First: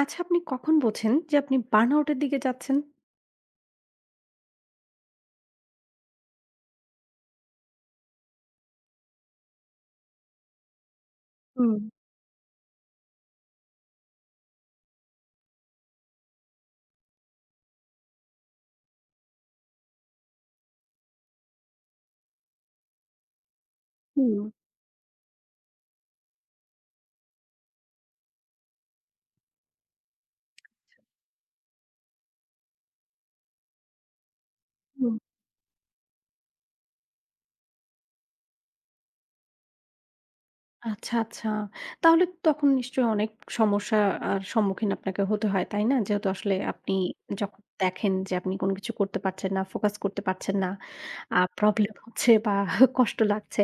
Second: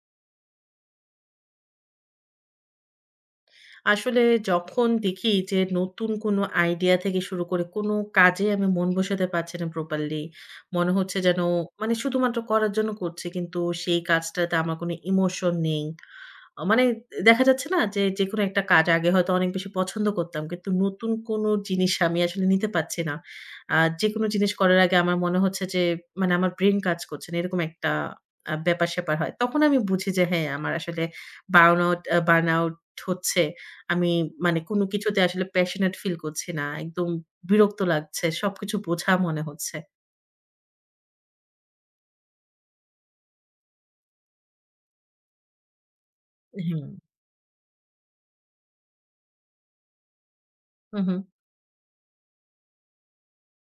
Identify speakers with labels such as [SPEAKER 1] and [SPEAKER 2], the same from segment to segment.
[SPEAKER 1] আচ্ছা, আপনি কখন বোঝেন যে আপনি বার্নআউট এর দিকে যাচ্ছেন?
[SPEAKER 2] আসলে যখন দেখি যে নতুন কোনো আইডিয়া থেকে শুরু করে কোনো কাজে আমি মন বসাতে পারছি না প্রপারলি। মনে হচ্ছে যেন
[SPEAKER 1] হুম,
[SPEAKER 2] মানে শুধুমাত্র করার জন্য করছি। কিন্তু সেই কাজটাতে আমার কোনো ইমোশন নেই। মানে দেখা যাচ্ছে না যে, যেকোনো একটা কাজ আগে হয়তো অনেক বেশি পছন্দ করতাম। কিন্তু নতুন কোনো জিনিস আমি আসলে নিতে পারছি না। আ যেকোনো
[SPEAKER 1] হুম,
[SPEAKER 2] জিনিস করার আগে আমার মনে হচ্ছে যে, মানে আমার ব্রেইন কাজ করছে না। এরকম একটা ব্যাপার-স্যাপার হয়। তখন আমি বুঝি যে, হ্যাঁ, আমার আসলে বার্নআউট হচ্ছে। আমি মানে কোনো
[SPEAKER 1] হুম।
[SPEAKER 2] কিছুতে আসলে প্যাশনেট ফিল করছি না। একদম বিরক্ত লাগছে। সবকিছু বোঝা মনে হচ্ছে।
[SPEAKER 1] আচ্ছা, আচ্ছা। তাহলে তখন নিশ্চয়ই অনেক সমস্যা আর সম্মুখীন আপনাকে হতে হয়, তাই না? যেহেতু আসলে
[SPEAKER 2] হুম।
[SPEAKER 1] আপনি যখন দেখেন যে আপনি কোনো কিছু করতে পারছেন না, ফোকাস করতে পারছেন না,
[SPEAKER 2] হু, হু।
[SPEAKER 1] প্রবলেম হচ্ছে বা কষ্ট লাগছে।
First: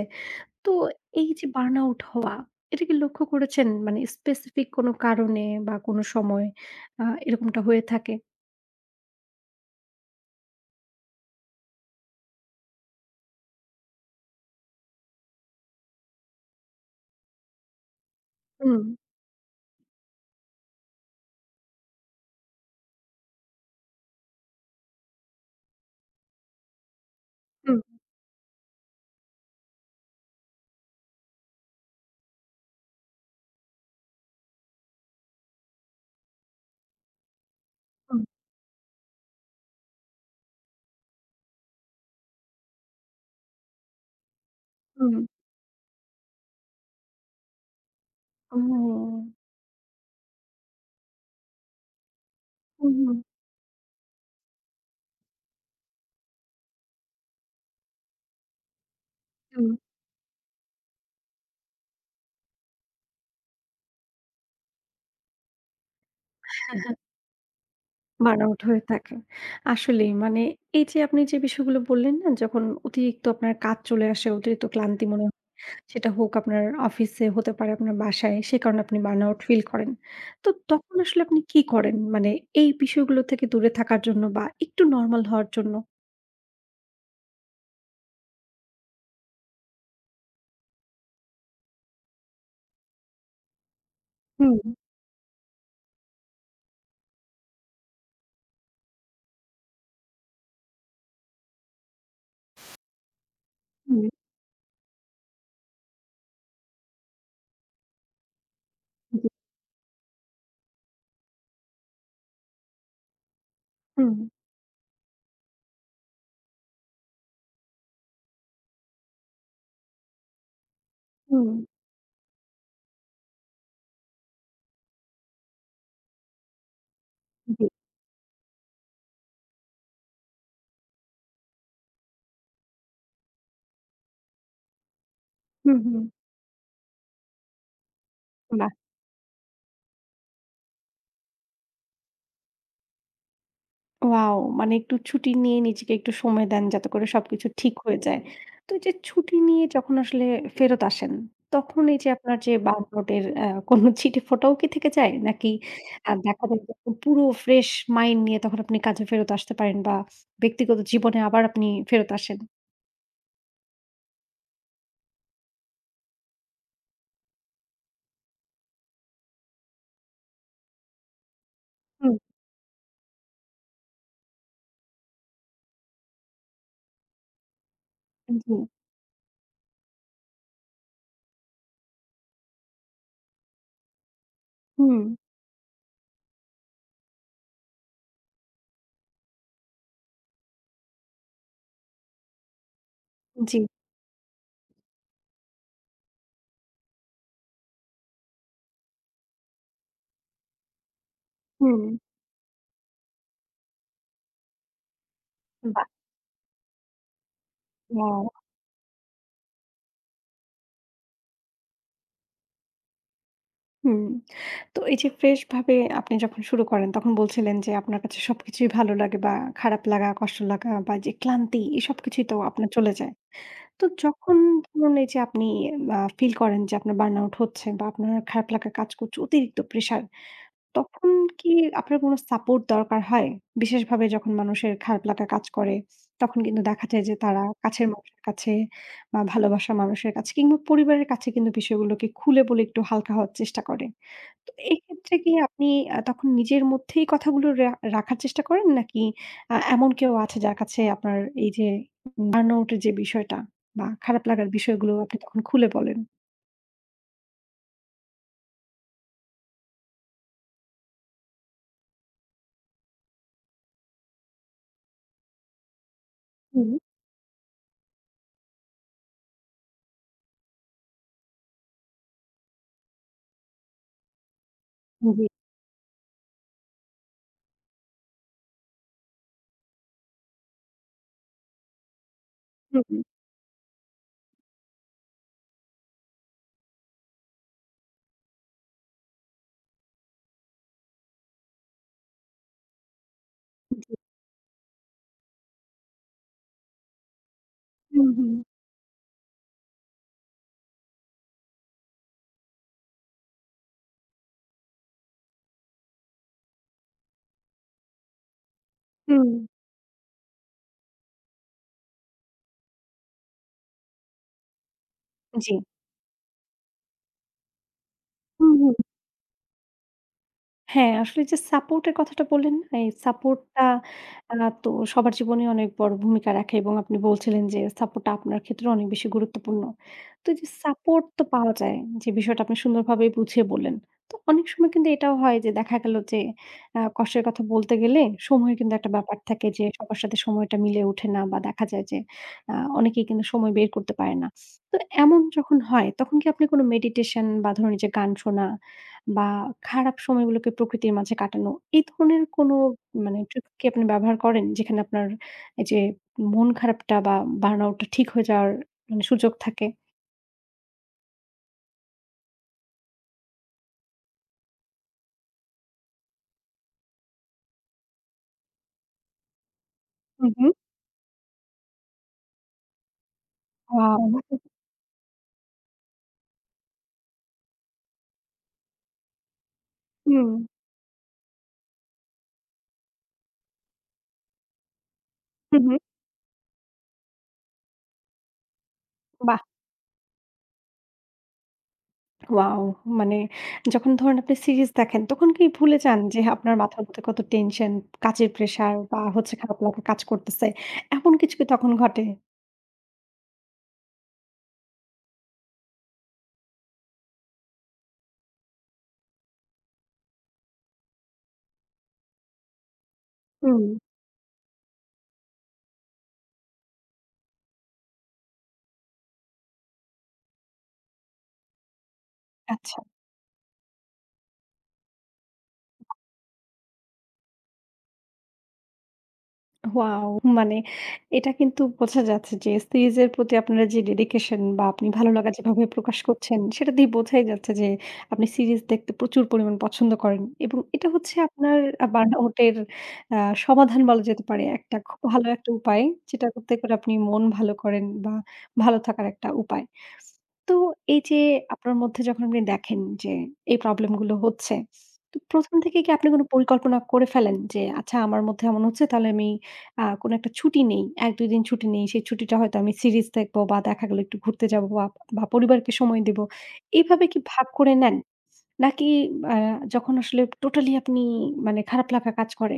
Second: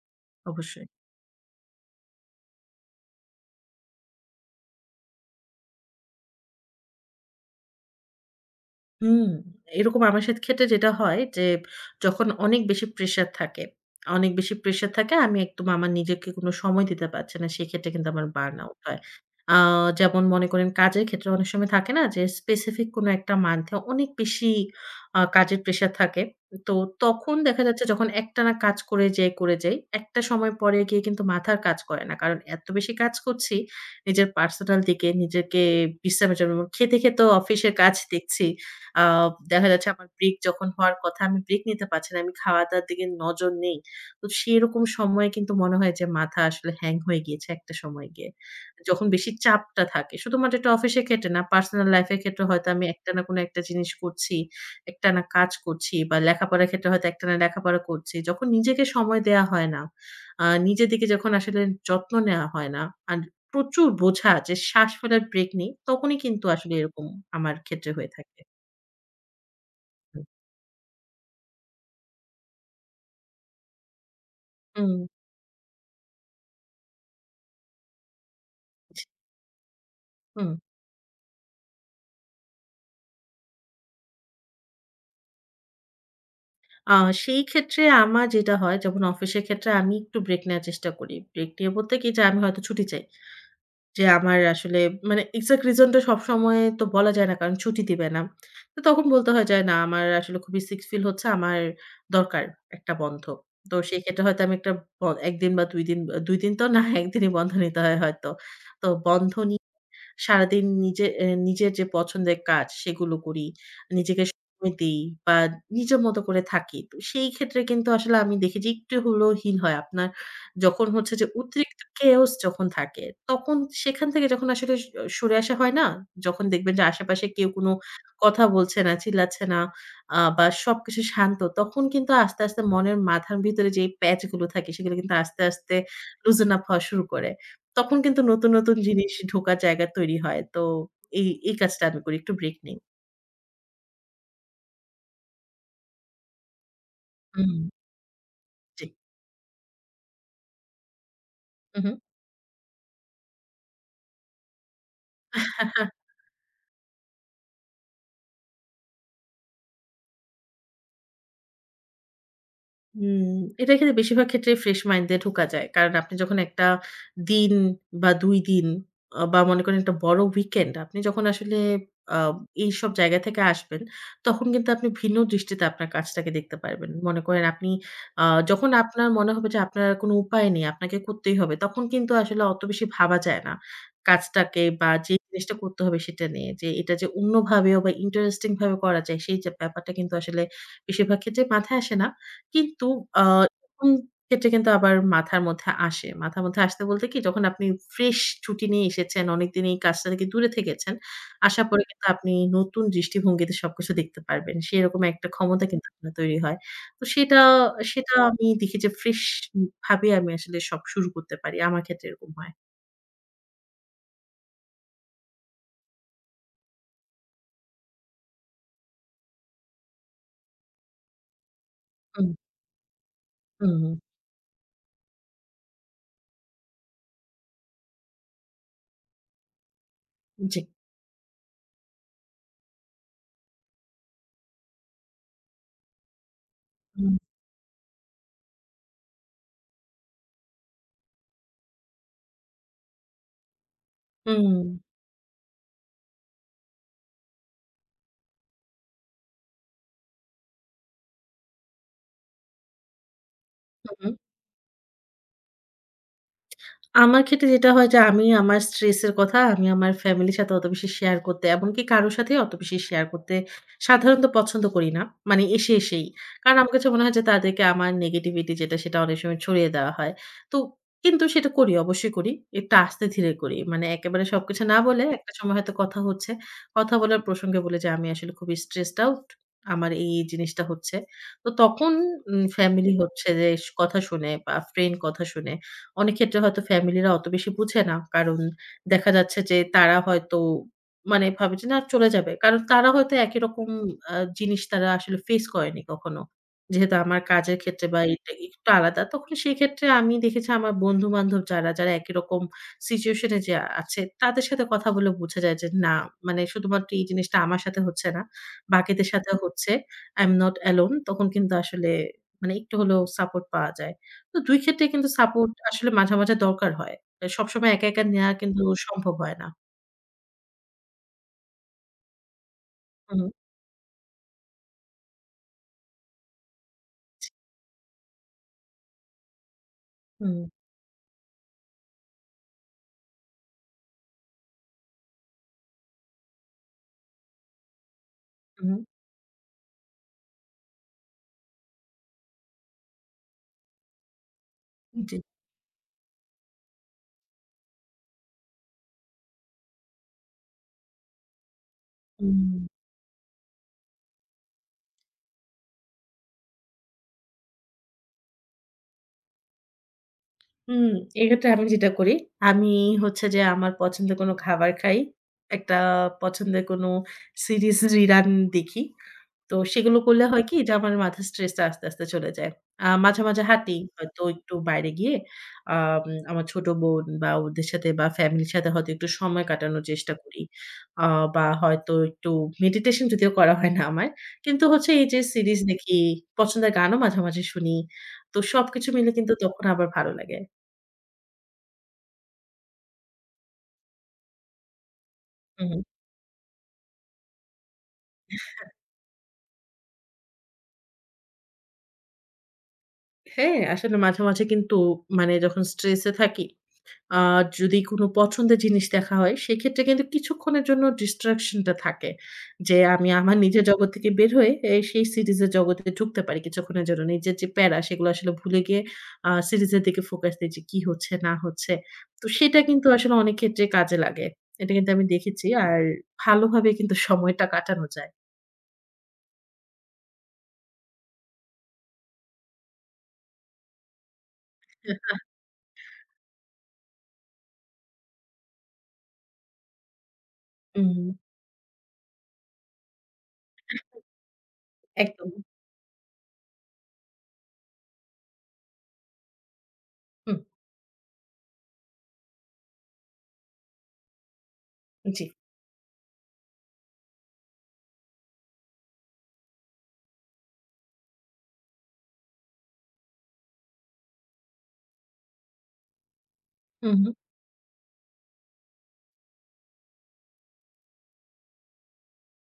[SPEAKER 1] তো
[SPEAKER 2] অবশ্যই।
[SPEAKER 1] এই যে বার্নআউট হওয়া, এটা কি লক্ষ্য করেছেন? মানে স্পেসিফিক কোনো কারণে বা কোনো সময় এরকমটা হয়ে থাকে?
[SPEAKER 2] হুম, এরকম আমার সাথে ক্ষেত্রে যেটা হয় যে, যখন অনেক বেশি প্রেশার থাকে, অনেক বেশি প্রেশার থাকে আমি একদম আমার নিজেকে কোনো সময় দিতে পারছি না। সেক্ষেত্রে কিন্তু আমার বার্ন আউট
[SPEAKER 1] হুম,
[SPEAKER 2] হয়। আ যেমন মনে করেন কাজের ক্ষেত্রে অনেক সময় থাকে না যে, স্পেসিফিক কোনো একটা মান্থে অনেক বেশি কাজের প্রেশার থাকে। তো তখন দেখা
[SPEAKER 1] হুম,
[SPEAKER 2] যাচ্ছে যখন একটানা কাজ করে যাই, করে যাই, একটা সময় পরে গিয়ে কিন্তু মাথা আর কাজ করে না। কারণ এত বেশি কাজ করছি, নিজের পার্সোনাল দিকে নিজেকে বিশ্রামের জন্য খেতে, খেতেও অফিসের কাজ
[SPEAKER 1] হুম,
[SPEAKER 2] দেখছি। আ দেখা যাচ্ছে আমার ব্রেক যখন হওয়ার কথা, আমি ব্রেক নিতে পারছি না। আমি খাওয়া-দাওয়ার দিকে নজর নেই। তো সেরকম
[SPEAKER 1] হুম।
[SPEAKER 2] সময়ে কিন্তু মনে হয় যে মাথা আসলে হ্যাং হয়ে গিয়েছে একটা সময় গিয়ে। যখন
[SPEAKER 1] ও!
[SPEAKER 2] বেশি চাপটা থাকে। শুধুমাত্র এটা অফিসের ক্ষেত্রে না, পার্সোনাল লাইফ এর ক্ষেত্রে হয়তো আমি
[SPEAKER 1] হুম, হুম,
[SPEAKER 2] একটানা কোনো একটা জিনিস করছি, একটানা কাজ করছি বা লেখাপড়ার ক্ষেত্রে হয়তো একটানা লেখাপড়া করছি। যখন নিজেকে সময় দেয়া
[SPEAKER 1] হুম।
[SPEAKER 2] হয় না, নিজের দিকে যখন আসলে যত্ন নেওয়া হয় না, আর প্রচুর বোঝা যে শ্বাস ফেলার ব্রেক নেই, তখনই কিন্তু আসলে এরকম আমার ক্ষেত্রে হয়ে থাকে।
[SPEAKER 1] বার্নআউট হয়ে থাকে। আসলেই
[SPEAKER 2] হুম।
[SPEAKER 1] মানে এই যে আপনি যে বিষয়গুলো বললেন না, যখন অতিরিক্ত আপনার কাজ চলে আসে, অতিরিক্ত
[SPEAKER 2] হুম,
[SPEAKER 1] ক্লান্তি মনে হয়, সেটা হোক আপনার অফিসে, হতে পারে আপনার বাসায়, সে কারণে আপনি বার্নআউট ফিল করেন। তো
[SPEAKER 2] হুম।
[SPEAKER 1] তখন আসলে আপনি কি করেন? মানে এই বিষয়গুলো থেকে দূরে থাকার জন্য বা একটু নরমাল হওয়ার জন্য?
[SPEAKER 2] আ সেই ক্ষেত্রে আমার যেটা হয় যেমন অফিসের ক্ষেত্রে আমি একটু ব্রেক নেয়ার চেষ্টা করি। ব্রেক নিয়ে বলতে কি যে আমি হয়তো ছুটি চাই। যে আমার
[SPEAKER 1] হুম,
[SPEAKER 2] আসলে মানে এক্সাক্ট রিজন টা সবসময় তো বলা যায় না কারণ ছুটি দিবে না। তো তখন বলতে হয় যে না আমার আসলে খুবই সিক ফিল হচ্ছে। আমার দরকার একটা বন্ধ। তো সেই
[SPEAKER 1] হুম,
[SPEAKER 2] ক্ষেত্রে হয়তো আমি একটা ব ১ দিন বা ২ দিন, ২ দিন তো না ১ দিনই বন্ধ নিতে হয় হয়তো। তো
[SPEAKER 1] জি।
[SPEAKER 2] বন্ধ সারাদিন নিজের যে পছন্দের কাজ সেগুলো করি।
[SPEAKER 1] হুম।
[SPEAKER 2] নিজেকে সময় দেই বা নিজের মতো করে থাকি। তো সেই ক্ষেত্রে কিন্তু আসলে আমি দেখেছি একটু হলেও হীন হয়। আপনার যখন হচ্ছে যে
[SPEAKER 1] হুম,
[SPEAKER 2] অতিরিক্ত chaos যখন থাকে, তখন সেখান থেকে যখন আসলে সরে আসা হয় না? যখন দেখবেন যে আশেপাশে কেউ
[SPEAKER 1] জি।
[SPEAKER 2] কোনো কথা বলছে না, চিল্লাচ্ছে না বা সবকিছু শান্ত, তখন কিন্তু আস্তে, আস্তে মনের মাথার ভিতরে যে প্যাচ গুলো থাকে সেগুলো কিন্তু আস্তে, আস্তে
[SPEAKER 1] হুম, হুম।
[SPEAKER 2] loosen up হওয়া শুরু করে। তখন কিন্তু নতুন,
[SPEAKER 1] বাহ!
[SPEAKER 2] নতুন জিনিস ঢোকার জায়গা তৈরি হয়। তো এই কাজটা আমি করি। একটু ব্রেক নেই।
[SPEAKER 1] ওয়াও! মানে একটু ছুটি নিয়ে নিজেকে একটু সময় দেন যাতে করে সবকিছু
[SPEAKER 2] হুম।
[SPEAKER 1] ঠিক হয়ে যায়। তো এই
[SPEAKER 2] জি।
[SPEAKER 1] যে ছুটি নিয়ে যখন আসলে ফেরত আসেন,
[SPEAKER 2] হু,
[SPEAKER 1] তখন
[SPEAKER 2] হু।
[SPEAKER 1] এই যে আপনার যে বার্নআউট এর কোনো ছিটেফোঁটাও কি থেকে যায়? নাকি দেখা যায় যে আপনি পুরো ফ্রেশ মাইন্ড নিয়ে তখন আপনি কাজে ফেরত আসতে পারেন বা ব্যক্তিগত জীবনে আবার আপনি ফেরত আসেন?
[SPEAKER 2] হুম, এটা কিন্তু বেশিরভাগ ক্ষেত্রে ফ্রেশ মাইন্ড দিয়ে ঢোকা যায়। কারণ আপনি যখন একটা দিন বা ২ দিন বা মনে করেন একটা বড় উইকেন্ড আপনি যখন আসলে
[SPEAKER 1] হুম,
[SPEAKER 2] আ এইসব জায়গা থেকে আসবেন, তখন কিন্তু আপনি ভিন্ন দৃষ্টিতে আপনার কাজটাকে দেখতে পারবেন। মনে করেন আপনি আ
[SPEAKER 1] জি,
[SPEAKER 2] যখন আপনার মনে হবে যে আপনার কোনো উপায় নেই, আপনাকে করতেই হবে, তখন কিন্তু আসলে অত বেশি ভাবা যায় না। কাজটাকে বা
[SPEAKER 1] হুম,
[SPEAKER 2] যে জিনিসটা করতে হবে সেটা নিয়ে। যে এটা যে অন্যভাবেও বা ইন্টারেস্টিং ভাবে করা যায় সেই যে ব্যাপারটা কিন্তু আসলে বেশিরভাগ ক্ষেত্রে মাথায় আসে না। কিন্তু আ
[SPEAKER 1] জি,
[SPEAKER 2] এরকম ক্ষেত্রে কিন্তু আবার মাথার মধ্যে আসে। মাথার মধ্যে আসতে বলতে কি যখন আপনি ফ্রেশ ছুটি নিয়ে এসেছেন, অনেকদিন এই কাজটা থেকে দূরে থেকেছেন, আসার পরে
[SPEAKER 1] হুম,
[SPEAKER 2] কিন্তু আপনি নতুন দৃষ্টিভঙ্গিতে সবকিছু দেখতে পারবেন। সেরকম একটা ক্ষমতা কিন্তু
[SPEAKER 1] বাহ!
[SPEAKER 2] আপনার তৈরি হয়। তো সেটা সেটা
[SPEAKER 1] ওয়াও!
[SPEAKER 2] আমি দেখি যে ফ্রেশ ভাবে আমি আসলে সব শুরু করতে পারি। আমার ক্ষেত্রে এরকম হয়।
[SPEAKER 1] হুম। তো এই যে ফ্রেশ ভাবে আপনি যখন শুরু করেন, তখন বলছিলেন যে আপনার কাছে সবকিছুই ভালো লাগে বা খারাপ লাগা, কষ্ট লাগা বা যে ক্লান্তি, এই সবকিছুই
[SPEAKER 2] হুম,
[SPEAKER 1] তো আপনার চলে যায়।
[SPEAKER 2] হুম,
[SPEAKER 1] তো
[SPEAKER 2] হুম।
[SPEAKER 1] যখন ধরুন, এই যে আপনি ফিল করেন যে আপনার বার্ন আউট হচ্ছে বা আপনার খারাপ লাগা কাজ করছে, অতিরিক্ত প্রেশার,
[SPEAKER 2] জি।
[SPEAKER 1] তখন কি আপনার কোনো সাপোর্ট দরকার হয়? বিশেষভাবে যখন মানুষের খারাপ লাগা কাজ করে, তখন কিন্তু দেখা যায়
[SPEAKER 2] হুম,
[SPEAKER 1] যে তারা কাছের মানুষের কাছে বা ভালোবাসার মানুষের কাছে কিংবা পরিবারের কাছে কিন্তু বিষয়গুলোকে খুলে বলে একটু হালকা হওয়ার চেষ্টা করে। তো
[SPEAKER 2] হুম,
[SPEAKER 1] এই ক্ষেত্রে কি আপনি তখন নিজের মধ্যেই কথাগুলো রাখার চেষ্টা করেন? নাকি এমন কেউ আছে যার কাছে আপনার এই যে বার্নআউট এর যে বিষয়টা বা
[SPEAKER 2] হুম।
[SPEAKER 1] খারাপ লাগার বিষয়গুলো আপনি তখন খুলে বলেন?
[SPEAKER 2] আমার ক্ষেত্রে যেটা হয় যে আমি আমার স্ট্রেস এর কথা আমি আমার ফ্যামিলির সাথে অত বেশি শেয়ার করতে এমনকি কারো সাথেই অত বেশি শেয়ার করতে সাধারণত পছন্দ করি না। মানে এসেই। কারণ
[SPEAKER 1] হুম,
[SPEAKER 2] আমার কাছে মনে হয় যে তাদেরকে আমার নেগেটিভিটি যেটা সেটা অনেক সময় ছড়িয়ে দেওয়া হয়। তো কিন্তু সেটা করি, অবশ্যই করি। এটা আস্তে ধীরে করি। মানে একেবারে সবকিছু না বলে
[SPEAKER 1] জি।
[SPEAKER 2] একটা সময় হয়তো কথা হচ্ছে। কথা বলার প্রসঙ্গে বলি যে আমি আসলে খুবই স্ট্রেসড আউট। আমার এই জিনিসটা হচ্ছে। তো তখন
[SPEAKER 1] হুম,
[SPEAKER 2] ফ্যামিলি
[SPEAKER 1] হুম,
[SPEAKER 2] হচ্ছে যে কথা শুনে বা ফ্রেন্ড কথা শুনে অনেক ক্ষেত্রে হয়তো ফ্যামিলিরা অত বেশি বুঝে না। কারণ দেখা যাচ্ছে যে তারা হয়তো মানে ভাবে যে না চলে যাবে। কারণ তারা হয়তো একই রকম জিনিস তারা আসলে ফেস করেনি কখনো। যেহেতু আমার কাজের ক্ষেত্রে বা
[SPEAKER 1] হুম,
[SPEAKER 2] এটা
[SPEAKER 1] হুম।
[SPEAKER 2] একটু আলাদা। তখন সেক্ষেত্রে আমি দেখেছি আমার বন্ধু-বান্ধব যারা, যারা একই রকম সিচুয়েশন এ যে আছে তাদের সাথে কথা বলে বোঝা যায় যে না মানে শুধুমাত্র এই জিনিসটা আমার সাথে হচ্ছে না। বাকিদের
[SPEAKER 1] হুম,
[SPEAKER 2] সাথেও হচ্ছে। I am not alone তখন কিন্তু আসলে মানে একটু হলেও সাপোর্ট পাওয়া যায়। তো ২ ক্ষেত্রে কিন্তু সাপোর্ট
[SPEAKER 1] জি।
[SPEAKER 2] আসলে মাঝে, মাঝে দরকার হয়। এ সবসময় একা, একা নেয়া
[SPEAKER 1] হুম,
[SPEAKER 2] কিন্তু
[SPEAKER 1] হুম।
[SPEAKER 2] সম্ভব হয় না।
[SPEAKER 1] হ্যাঁ, আসলে যে সাপোর্ট এর কথাটা বললেন না? এই
[SPEAKER 2] হুম,
[SPEAKER 1] সাপোর্টটা আ তো সবার জীবনে অনেক বড় ভূমিকা রাখে এবং আপনি বলছিলেন যে সাপোর্টটা আপনার ক্ষেত্রেও অনেক বেশি গুরুত্বপূর্ণ। তো এই
[SPEAKER 2] হুম,
[SPEAKER 1] যে সাপোর্ট তো পাওয়া যায়, যে বিষয়টা আপনি সুন্দরভাবে বুঝিয়ে বললেন। তো অনেক সময় কিন্তু এটাও হয় যে দেখা গেল যে কষ্টের কথা বলতে গেলে সময়ের কিন্তু
[SPEAKER 2] হুম,
[SPEAKER 1] একটা ব্যাপার থাকে যে সবার সাথে সময়টা মিলে ওঠে না বা দেখা যায় যে অনেকেই কিন্তু সময় বের করতে পারে না। তো
[SPEAKER 2] জি।
[SPEAKER 1] এমন যখন হয় তখন কি আপনি কোন মেডিটেশন বা ধরুন এই যে গান শোনা বা খারাপ সময়গুলোকে প্রকৃতির মাঝে কাটানো, এই ধরনের কোনো
[SPEAKER 2] হুম,
[SPEAKER 1] মানে ট্রিক্স কি আপনি ব্যবহার করেন? যেখানে আপনার এই যে মন খারাপটা বা বার্নআউট টা ঠিক হয়ে যাওয়ার মানে সুযোগ থাকে?
[SPEAKER 2] হুম, এক্ষেত্রে আমি যেটা করি, আমি হচ্ছে যে আমার পছন্দের কোনো খাবার খাই। একটা পছন্দের কোনো সিরিজ রিরান দেখি। তো সেগুলো করলে
[SPEAKER 1] হু,
[SPEAKER 2] হয়
[SPEAKER 1] হুম।
[SPEAKER 2] কি যে আমার মাথার স্ট্রেসটা আস্তে, আস্তে চলে যায়। মাঝে, মাঝে হাঁটি।
[SPEAKER 1] ওয়াও!
[SPEAKER 2] হয়তো একটু বাইরে গিয়ে আম আমার ছোট বোন বা ওদের সাথে বা ফ্যামিলির সাথে হয়তো একটু সময় কাটানোর চেষ্টা
[SPEAKER 1] হুম,
[SPEAKER 2] করি। আ বা হয়তো একটু মেডিটেশন যদিও করা হয় না আমার। কিন্তু হচ্ছে এই যে
[SPEAKER 1] হু,
[SPEAKER 2] সিরিজ
[SPEAKER 1] হুম।
[SPEAKER 2] দেখি, পছন্দের গানও মাঝে, মাঝে শুনি। তো সবকিছু মিলে কিন্তু
[SPEAKER 1] বাহ!
[SPEAKER 2] তখন আবার ভালো লাগে।
[SPEAKER 1] ওয়াও! মানে যখন ধরেন আপনি সিরিজ দেখেন, তখন কি
[SPEAKER 2] হুম,
[SPEAKER 1] ভুলে
[SPEAKER 2] হুম।
[SPEAKER 1] যান যে আপনার মাথার মধ্যে কত টেনশন, কাজের প্রেশার বা হচ্ছে খারাপ লাগা কাজ করতেছে? এমন কিছু কি তখন ঘটে?
[SPEAKER 2] হ্যাঁ, আসলে মাঝে, মাঝে কিন্তু মানে যখন স্ট্রেসে থাকি আ যদি কোনো পছন্দের জিনিস দেখা হয়, সেক্ষেত্রে কিন্তু কিছুক্ষণের জন্য distraction টা থাকে। যে আমি আমার
[SPEAKER 1] হুম।
[SPEAKER 2] নিজের জগৎ থেকে বের হয়ে এই সেই সিরিজের জগতে ঢুকতে পারি কিছুক্ষণের জন্য। নিজের যে প্যারা সেগুলো আসলে ভুলে গিয়ে সিরিজের দিকে ফোকাস দেই যে কি হচ্ছে না হচ্ছে। তো সেটা
[SPEAKER 1] আচ্ছা।
[SPEAKER 2] কিন্তু আসলে অনেক ক্ষেত্রে কাজে লাগে। এটা কিন্তু আমি দেখেছি। আর ভালোভাবে কিন্তু সময়টা কাটানো যায়।
[SPEAKER 1] ওয়াও! মানে এটা কিন্তু বোঝা যাচ্ছে যে সিরিজের প্রতি আপনার যে ডেডিকেশন বা আপনি ভালো লাগা যেভাবে প্রকাশ করছেন, সেটা দিয়ে বোঝাই যাচ্ছে যে আপনি সিরিজ দেখতে প্রচুর পরিমাণ পছন্দ করেন এবং এটা
[SPEAKER 2] হুম,
[SPEAKER 1] হচ্ছে আপনার বার্নআউটের আ সমাধান বলা যেতে পারে। একটা খুব ভালো
[SPEAKER 2] একদম।
[SPEAKER 1] একটা উপায়, যেটা করতে করে আপনি মন ভালো করেন বা ভালো থাকার একটা উপায়।
[SPEAKER 2] হুম,
[SPEAKER 1] তো এই যে আপনার মধ্যে যখন আপনি দেখেন যে এই প্রবলেম গুলো হচ্ছে, তো
[SPEAKER 2] জি।
[SPEAKER 1] ১ম থেকে কি আপনি কোন পরিকল্পনা করে ফেলেন যে আচ্ছা আমার মধ্যে এমন হচ্ছে, তাহলে আমি কোনো একটা ছুটি নেই। ১-২ দিন ছুটি নেই। সেই ছুটিটা হয়তো আমি সিরিজ দেখব বা দেখা গেল একটু ঘুরতে যাব বা বা পরিবারকে সময় দেব।
[SPEAKER 2] হুম,
[SPEAKER 1] এভাবে
[SPEAKER 2] হুম।
[SPEAKER 1] কি ভাগ করে নেন? নাকি আ যখন আসলে টোটালি আপনি মানে খারাপ লাগা কাজ করে,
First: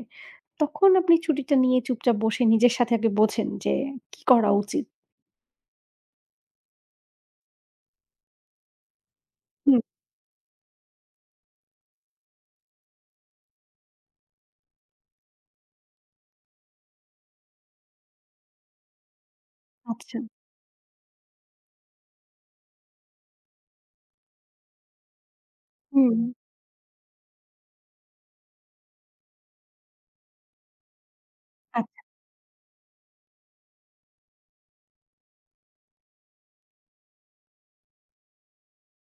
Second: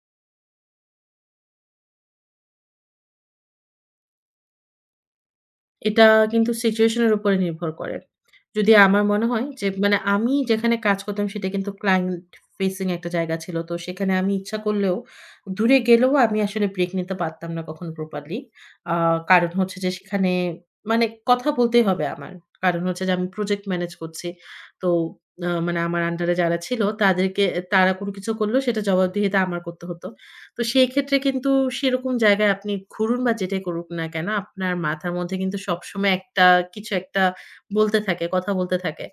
[SPEAKER 1] তখন আপনি ছুটিটা নিয়ে চুপচাপ বসে নিজের সাথে আগে বোঝেন যে কি করা উচিত?
[SPEAKER 2] এটা কিন্তু সিচুয়েশন এর উপরে নির্ভর করে। যদি আমার মনে হয় যে
[SPEAKER 1] হুম,
[SPEAKER 2] মানে আমি যেখানে কাজ করতাম সেটা কিন্তু ক্লায়েন্ট ফেসিং একটা জায়গা ছিল। তো সেখানে আমি ইচ্ছা করলেও দূরে গেলেও আমি আসলে ব্রেক নিতে পারতাম না কখনো প্রপারলি। আ কারণ হচ্ছে যে
[SPEAKER 1] আচ্ছা।
[SPEAKER 2] সেখানে মানে কথা বলতেই হবে আমার। কারণ হচ্ছে যে আমি প্রজেক্ট ম্যানেজ করছি। তো মানে আমার
[SPEAKER 1] হুম,
[SPEAKER 2] আন্ডারে যারা ছিল তাদেরকে তারা কোনো কিছু করলেও সেটা জবাবদিহিতা আমার করতে হতো। তো সেই ক্ষেত্রে কিন্তু
[SPEAKER 1] আচ্ছা,
[SPEAKER 2] সেরকম জায়গায় আপনি ঘুরুন বা যেটাই করুক না কেন, আপনার মাথার মধ্যে কিন্তু সবসময় একটা কিছু একটা বলতে থাকে, কথা বলতে থাকে।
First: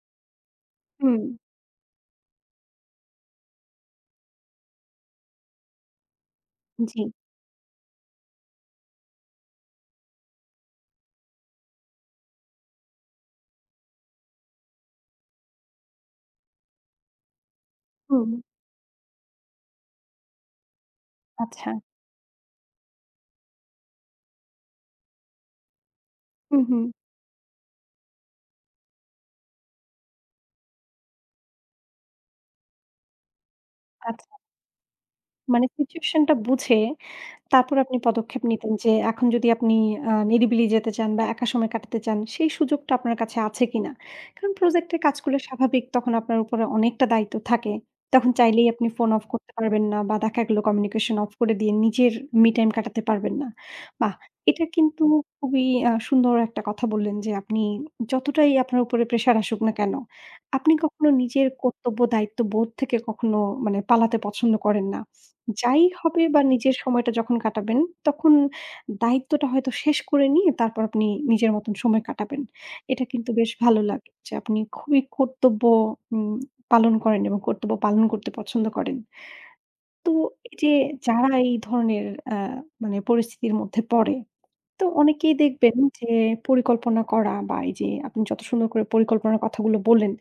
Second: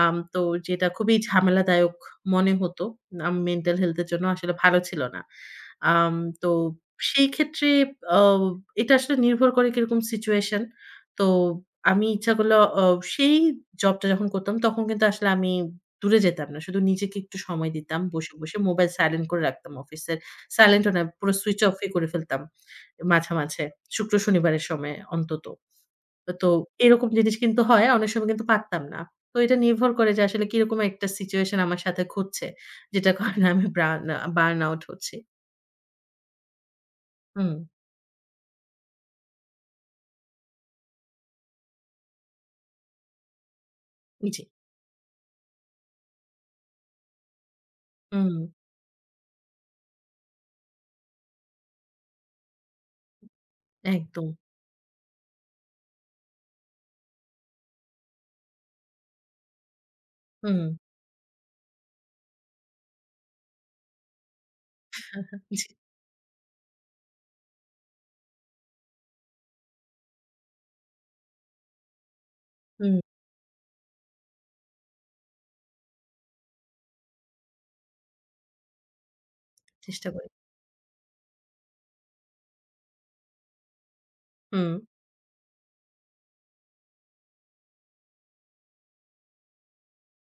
[SPEAKER 2] তো যেটা খুবই
[SPEAKER 1] হুম,
[SPEAKER 2] ঝামেলাদায়ক মনে হতো। মেন্টাল হেলথ এর জন্য আসলে ভালো ছিল না। আম তো
[SPEAKER 1] জি,
[SPEAKER 2] সেই ক্ষেত্রে অ এটা আসলে নির্ভর করে কিরকম সিচুয়েশন। তো আমি ইচ্ছা করলে অ সেই জবটা যখন করতাম তখন কিন্তু আসলে আমি দূরে যেতাম না। শুধু নিজেকে একটু সময় দিতাম।
[SPEAKER 1] হুম,
[SPEAKER 2] বসে, বসে মোবাইল সাইলেন্ট করে রাখতাম অফিসের। সাইলেন্ট ও না পুরো সুইচ
[SPEAKER 1] আচ্ছা,
[SPEAKER 2] অফই করে ফেলতাম মাঝে, মাঝে। শুক্র শনিবারের সময় অন্তত। তো
[SPEAKER 1] হুম, হুম,
[SPEAKER 2] এরকম জিনিস কিন্তু হয়। অনেক সময় কিন্তু পারতাম না। তো এটা নির্ভর করে যে আসলে কিরকম একটা সিচুয়েশন আমার সাথে ঘটছে। যেটার কারণে আমি
[SPEAKER 1] আচ্ছা।
[SPEAKER 2] বার্ন আউট হচ্ছি।
[SPEAKER 1] মানে সিচুয়েশনটা বুঝে
[SPEAKER 2] হুম,
[SPEAKER 1] তারপর আপনি পদক্ষেপ নিতেন যে এখন যদি আপনি নিরিবিলি যেতে চান বা একা সময় কাটাতে চান, সেই সুযোগটা আপনার কাছে আছে কিনা?
[SPEAKER 2] জি।
[SPEAKER 1] কারণ প্রজেক্টের কাজগুলো স্বাভাবিক, তখন আপনার উপরে অনেকটা দায়িত্ব থাকে। তখন
[SPEAKER 2] হুম,
[SPEAKER 1] চাইলেই আপনি ফোন অফ করতে পারবেন না বা দেখা গেল কমিউনিকেশন অফ করে দিয়ে নিজের মি টাইম কাটাতে পারবেন না। বাহ!
[SPEAKER 2] একদম।
[SPEAKER 1] এটা কিন্তু খুবই সুন্দর একটা কথা বললেন যে আপনি যতটাই আপনার উপরে প্রেশার আসুক না কেন,
[SPEAKER 2] হুম,
[SPEAKER 1] আপনি কখনো নিজের কর্তব্য দায়িত্ববোধ থেকে কখনো মানে পালাতে পছন্দ করেন না।
[SPEAKER 2] জি।
[SPEAKER 1] যাই হবে বা নিজের সময়টা যখন কাটাবেন, তখন দায়িত্বটা হয়তো শেষ করে নিয়ে তারপর আপনি নিজের মতন সময় কাটাবেন।
[SPEAKER 2] হুম,
[SPEAKER 1] এটা কিন্তু বেশ ভালো লাগে যে আপনি খুবই কর্তব্য উম পালন করেন এবং কর্তব্য পালন করতে পছন্দ করেন।
[SPEAKER 2] চেষ্টা
[SPEAKER 1] তো
[SPEAKER 2] করি।
[SPEAKER 1] এই যে যারা এই ধরনের আ মানে পরিস্থিতির মধ্যে পড়ে,
[SPEAKER 2] হুম,
[SPEAKER 1] তো অনেকেই দেখবেন যে পরিকল্পনা করা বা এই যে আপনি যত সুন্দর করে পরিকল্পনার কথাগুলো বললেন,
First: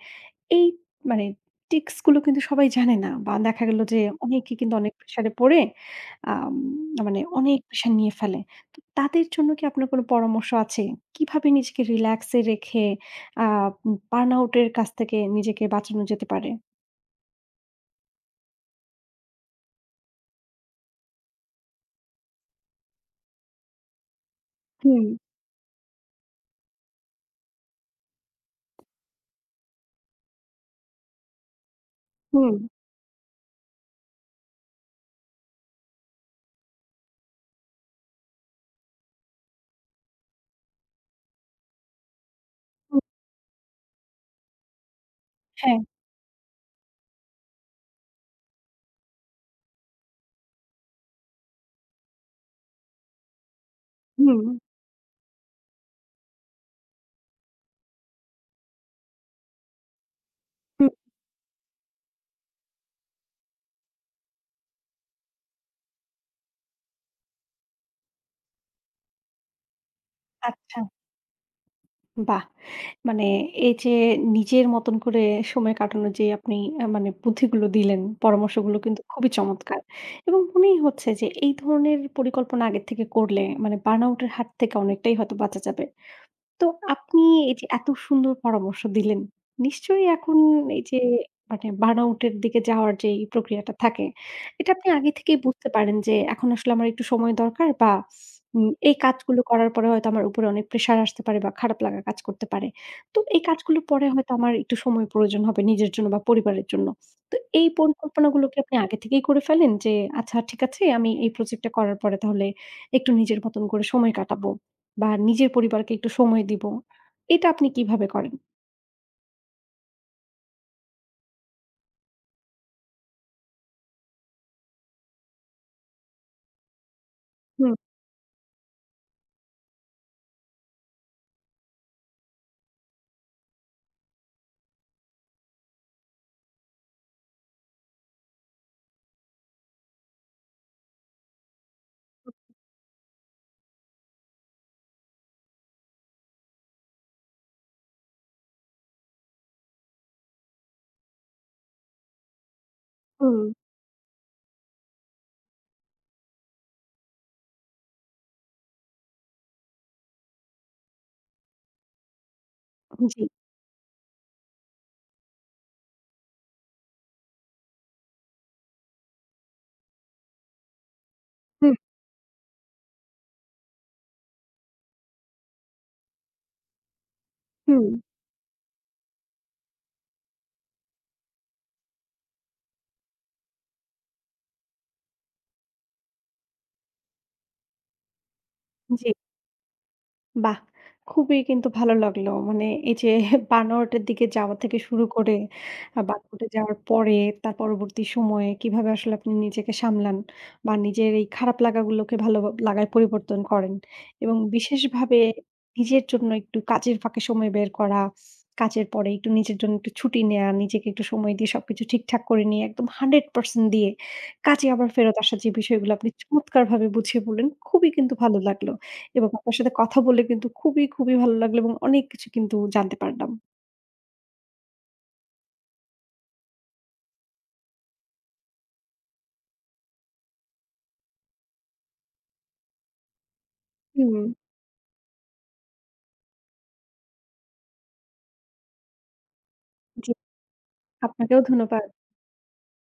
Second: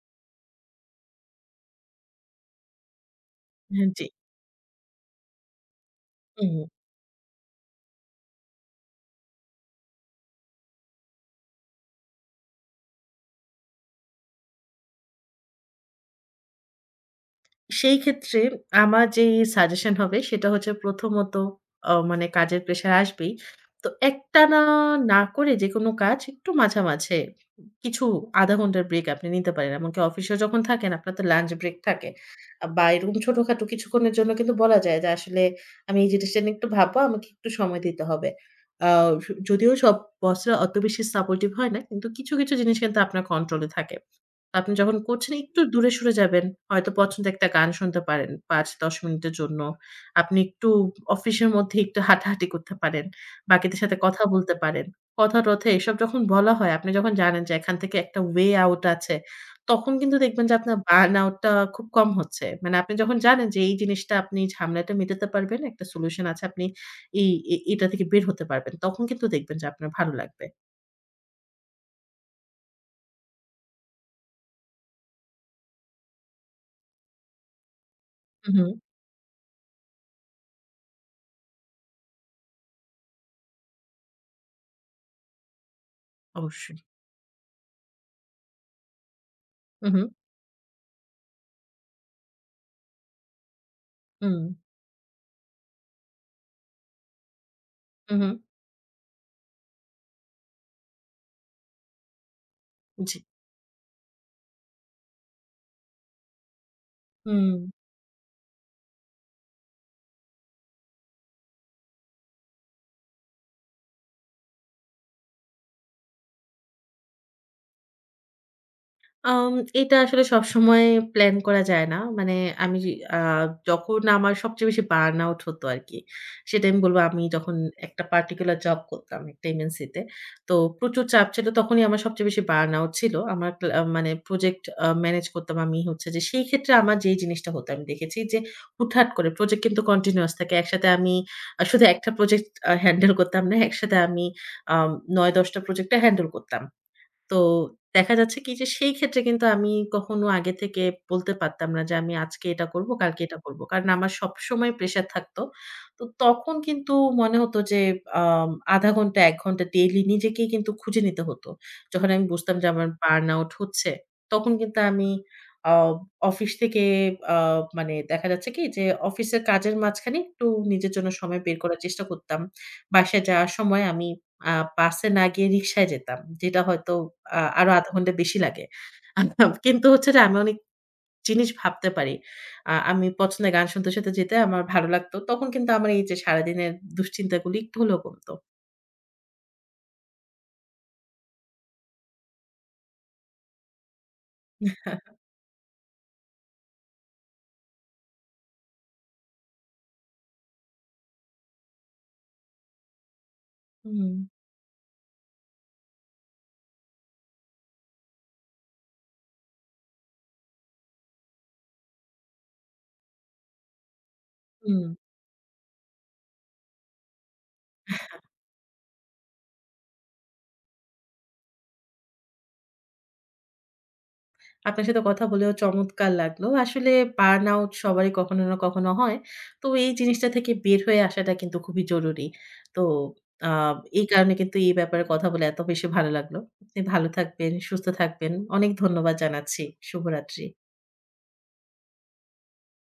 [SPEAKER 1] এই মানে টিক্স গুলো কিন্তু সবাই জানে না বা দেখা গেল
[SPEAKER 2] হ্যাঁ,
[SPEAKER 1] যে
[SPEAKER 2] জি।
[SPEAKER 1] অনেকে কিন্তু অনেক প্রেশারে পড়ে আম
[SPEAKER 2] হুম।
[SPEAKER 1] মানে অনেক প্রেশার নিয়ে ফেলে। তো তাদের জন্য কি আপনার কোনো পরামর্শ আছে? কিভাবে নিজেকে রিল্যাক্স এ রেখে আ বার্ন আউট এর কাছ থেকে নিজেকে বাঁচানো যেতে পারে?
[SPEAKER 2] সেই ক্ষেত্রে আমার যেই সাজেশন হবে সেটা হচ্ছে প্রথমত মানে কাজের প্রেশার আসবেই। তো একটানা
[SPEAKER 1] হুম,
[SPEAKER 2] না করে যেকোনো কাজ একটু মাঝামাঝি কিছু ০.৫ ঘন্টার ব্রেক আপনি নিতে পারেন। এমনকি অফিসেও যখন থাকেন আপনার তো লাঞ্চ ব্রেক থাকে।
[SPEAKER 1] হুম,
[SPEAKER 2] বা এরকম ছোটখাটো কিছুক্ষণের জন্য কিন্তু বলা যায় যে আসলে আমি এই জিনিসটা নিয়ে একটু ভাববো, আমাকে একটু সময় দিতে হবে। আ যদিও সব বসরা অত বেশি সাপোর্টিভ হয় না কিন্তু কিছু, কিছু জিনিস কিন্তু
[SPEAKER 1] হুম,
[SPEAKER 2] আপনার কন্ট্রোলে থাকে। আপনি যখন করছেন একটু
[SPEAKER 1] হ্যাঁ,
[SPEAKER 2] দূরে সরে যাবেন। হয়তো পছন্দের একটা গান শুনতে পারেন ৫-১০ মিনিটের জন্য। আপনি একটু অফিসের মধ্যে একটু হাঁটাহাঁটি করতে পারেন। বাকিদের সাথে কথা
[SPEAKER 1] হুম,
[SPEAKER 2] বলতে পারেন। কথা-টথা এসব যখন বলা হয়, আপনি যখন জানেন যে এখান থেকে একটা ওয়ে আউট আছে, তখন কিন্তু দেখবেন যে আপনার
[SPEAKER 1] হুম,
[SPEAKER 2] বার্ন আউট টা খুব কম হচ্ছে। মানে আপনি যখন জানেন যে এই জিনিসটা আপনি ঝামেলাটা মেটাতে পারবেন, একটা সলিউশন আছে, আপনি এই এ এটা থেকে বের হতে পারবেন। তখন কিন্তু দেখবেন যে আপনার ভালো লাগবে।
[SPEAKER 1] আচ্ছা। বাহ! মানে এই যে নিজের মতন করে সময় কাটানোর যে আপনি মানে বুদ্ধিগুলো দিলেন,
[SPEAKER 2] হু, হু।
[SPEAKER 1] পরামর্শগুলো কিন্তু খুবই চমৎকার। এবং মনেই হচ্ছে যে এই ধরনের পরিকল্পনা আগের থেকে করলে মানে বার্নআউট এর হাত থেকে অনেকটাই হয়তো বাঁচা যাবে। তো
[SPEAKER 2] অবশ্যই।
[SPEAKER 1] আপনি এই যে এত সুন্দর পরামর্শ দিলেন,
[SPEAKER 2] হু, হু।
[SPEAKER 1] নিশ্চয়ই এখন এই যে মানে বার্নআউট এর দিকে যাওয়ার যে এই প্রক্রিয়াটা থাকে,
[SPEAKER 2] হুম,
[SPEAKER 1] এটা আপনি আগে থেকেই বুঝতে পারেন যে এখন আসলে আমার একটু সময় দরকার বা
[SPEAKER 2] হু, হু।
[SPEAKER 1] এই কাজগুলো করার পরে হয়তো আমার উপরে অনেক প্রেশার আসতে পারে বা খারাপ লাগা কাজ করতে পারে।
[SPEAKER 2] জি।
[SPEAKER 1] তো এই কাজগুলোর পরে হয়তো আমার একটু সময় প্রয়োজন হবে নিজের জন্য বা পরিবারের জন্য। তো
[SPEAKER 2] হুম।
[SPEAKER 1] এই পরিকল্পনাগুলো কি আপনি আগে থেকেই করে ফেলেন যে আচ্ছা ঠিক আছে, আমি এই প্রজেক্টটা করার পরে তাহলে একটু নিজের মতন করে সময় কাটাবো? বা নিজের পরিবারকে একটু সময় দিব। এটা আপনি কিভাবে করেন?
[SPEAKER 2] আম এটা আসলে সবসময় প্ল্যান করা যায় না। মানে আমি আ যখন আমার সবচেয়ে বেশি বার্ন আউট হতো আরকি। সেটা আমি বলব আমি যখন
[SPEAKER 1] হুম,
[SPEAKER 2] একটা পার্টিকুলার জব করতাম একটা এমএনসি তে। তো প্রচুর চাপ ছিল। তখনই আমার সবচেয়ে বেশি বার্ন আউট ছিল। আমার মানে প্রজেক্ট ম্যানেজ করতাম আমি হচ্ছে যে সেই ক্ষেত্রে আমার যেই জিনিসটা হতো আমি দেখেছি যে হুটহাট করে প্রজেক্ট কিন্তু কন্টিনিউয়াস থাকে। একসাথে আমি শুধু একটা প্রজেক্ট হ্যান্ডেল করতাম না। একসাথে আমি আম ৯-১০ টা প্রজেক্ট টা হ্যান্ডেল করতাম। তো দেখা যাচ্ছে কি যে সেই ক্ষেত্রে কিন্তু আমি কখনো আগে থেকে বলতে পারতাম না যে আমি আজকে এটা করব, কালকে এটা
[SPEAKER 1] হুম।
[SPEAKER 2] করব। কারণ আমার সবসময় প্রেশার থাকতো। তো তখন কিন্তু মনে হতো যে ০.৫ ঘন্টা ১ ঘন্টা ডেইলি নিজেকেই কিন্তু খুঁজে নিতে হতো। যখন আমি বুঝতাম যে আমার
[SPEAKER 1] জি।
[SPEAKER 2] বার্ন আউট হচ্ছে, তখন কিন্তু আমি আ অফিস থেকে আ মানে দেখা যাচ্ছে কি যে অফিসের কাজের মাঝখানে একটু নিজের জন্য সময় বের
[SPEAKER 1] হুম,
[SPEAKER 2] করার চেষ্টা করতাম। বাসায় যাওয়ার সময় আমি আ বাসে না গিয়ে রিক্সায় যেতাম। যেটা হয়তো আরো
[SPEAKER 1] হুম।
[SPEAKER 2] ০.৫ ঘন্টা বেশি লাগে। কিন্তু হচ্ছে যে আমি অনেক জিনিস ভাবতে পারি। আমি পছন্দের গান শুনতে, শুনতে যেতে আমার ভালো লাগতো। তখন কিন্তু আমার এই যে সারাদিনের দুশ্চিন্তাগুলি একটু হলেও কমতো।
[SPEAKER 1] জি। বাহ! খুবই কিন্তু ভালো লাগলো। মানে এই যে বানোয়াটের দিকে যাওয়া থেকে শুরু করে বানকোটে যাওয়ার পরে তার পরবর্তী সময়ে কিভাবে আসলে আপনি নিজেকে সামলান বা নিজের এই খারাপ লাগাগুলোকে ভালো লাগায় পরিবর্তন করেন
[SPEAKER 2] হুম,
[SPEAKER 1] এবং বিশেষভাবে নিজের জন্য একটু কাজের ফাঁকে সময় বের করা, কাজের পরে একটু নিজের জন্য একটু ছুটি নেয়া, নিজেকে একটু সময় দিয়ে সবকিছু ঠিকঠাক করে নিয়ে একদম 100% দিয়ে কাজে
[SPEAKER 2] হুম।
[SPEAKER 1] আবার ফেরত আসা, যে বিষয়গুলো আপনি চমৎকারভাবে বুঝিয়ে বললেন, খুবই কিন্তু ভালো লাগলো। এবং আপনার সাথে কথা বলে কিন্তু খুবই, খুবই ভালো লাগলো এবং অনেক কিছু কিন্তু জানতে পারলাম।
[SPEAKER 2] আপনার সাথে কথা বলেও চমৎকার লাগলো। আসলে বার্ন আউট সবারই কখনো না কখনো হয়। তো এই জিনিসটা থেকে বের হয়ে আসাটা কিন্তু খুবই জরুরি। তো আ এই
[SPEAKER 1] হুম।
[SPEAKER 2] কারণে কিন্তু এই ব্যাপারে কথা বলে এত বেশি ভালো লাগলো। আপনি ভালো থাকবেন, সুস্থ থাকবেন। অনেক ধন্যবাদ জানাচ্ছি।
[SPEAKER 1] জি,
[SPEAKER 2] শুভরাত্রি।
[SPEAKER 1] আপনাকেও ধন্যবাদ।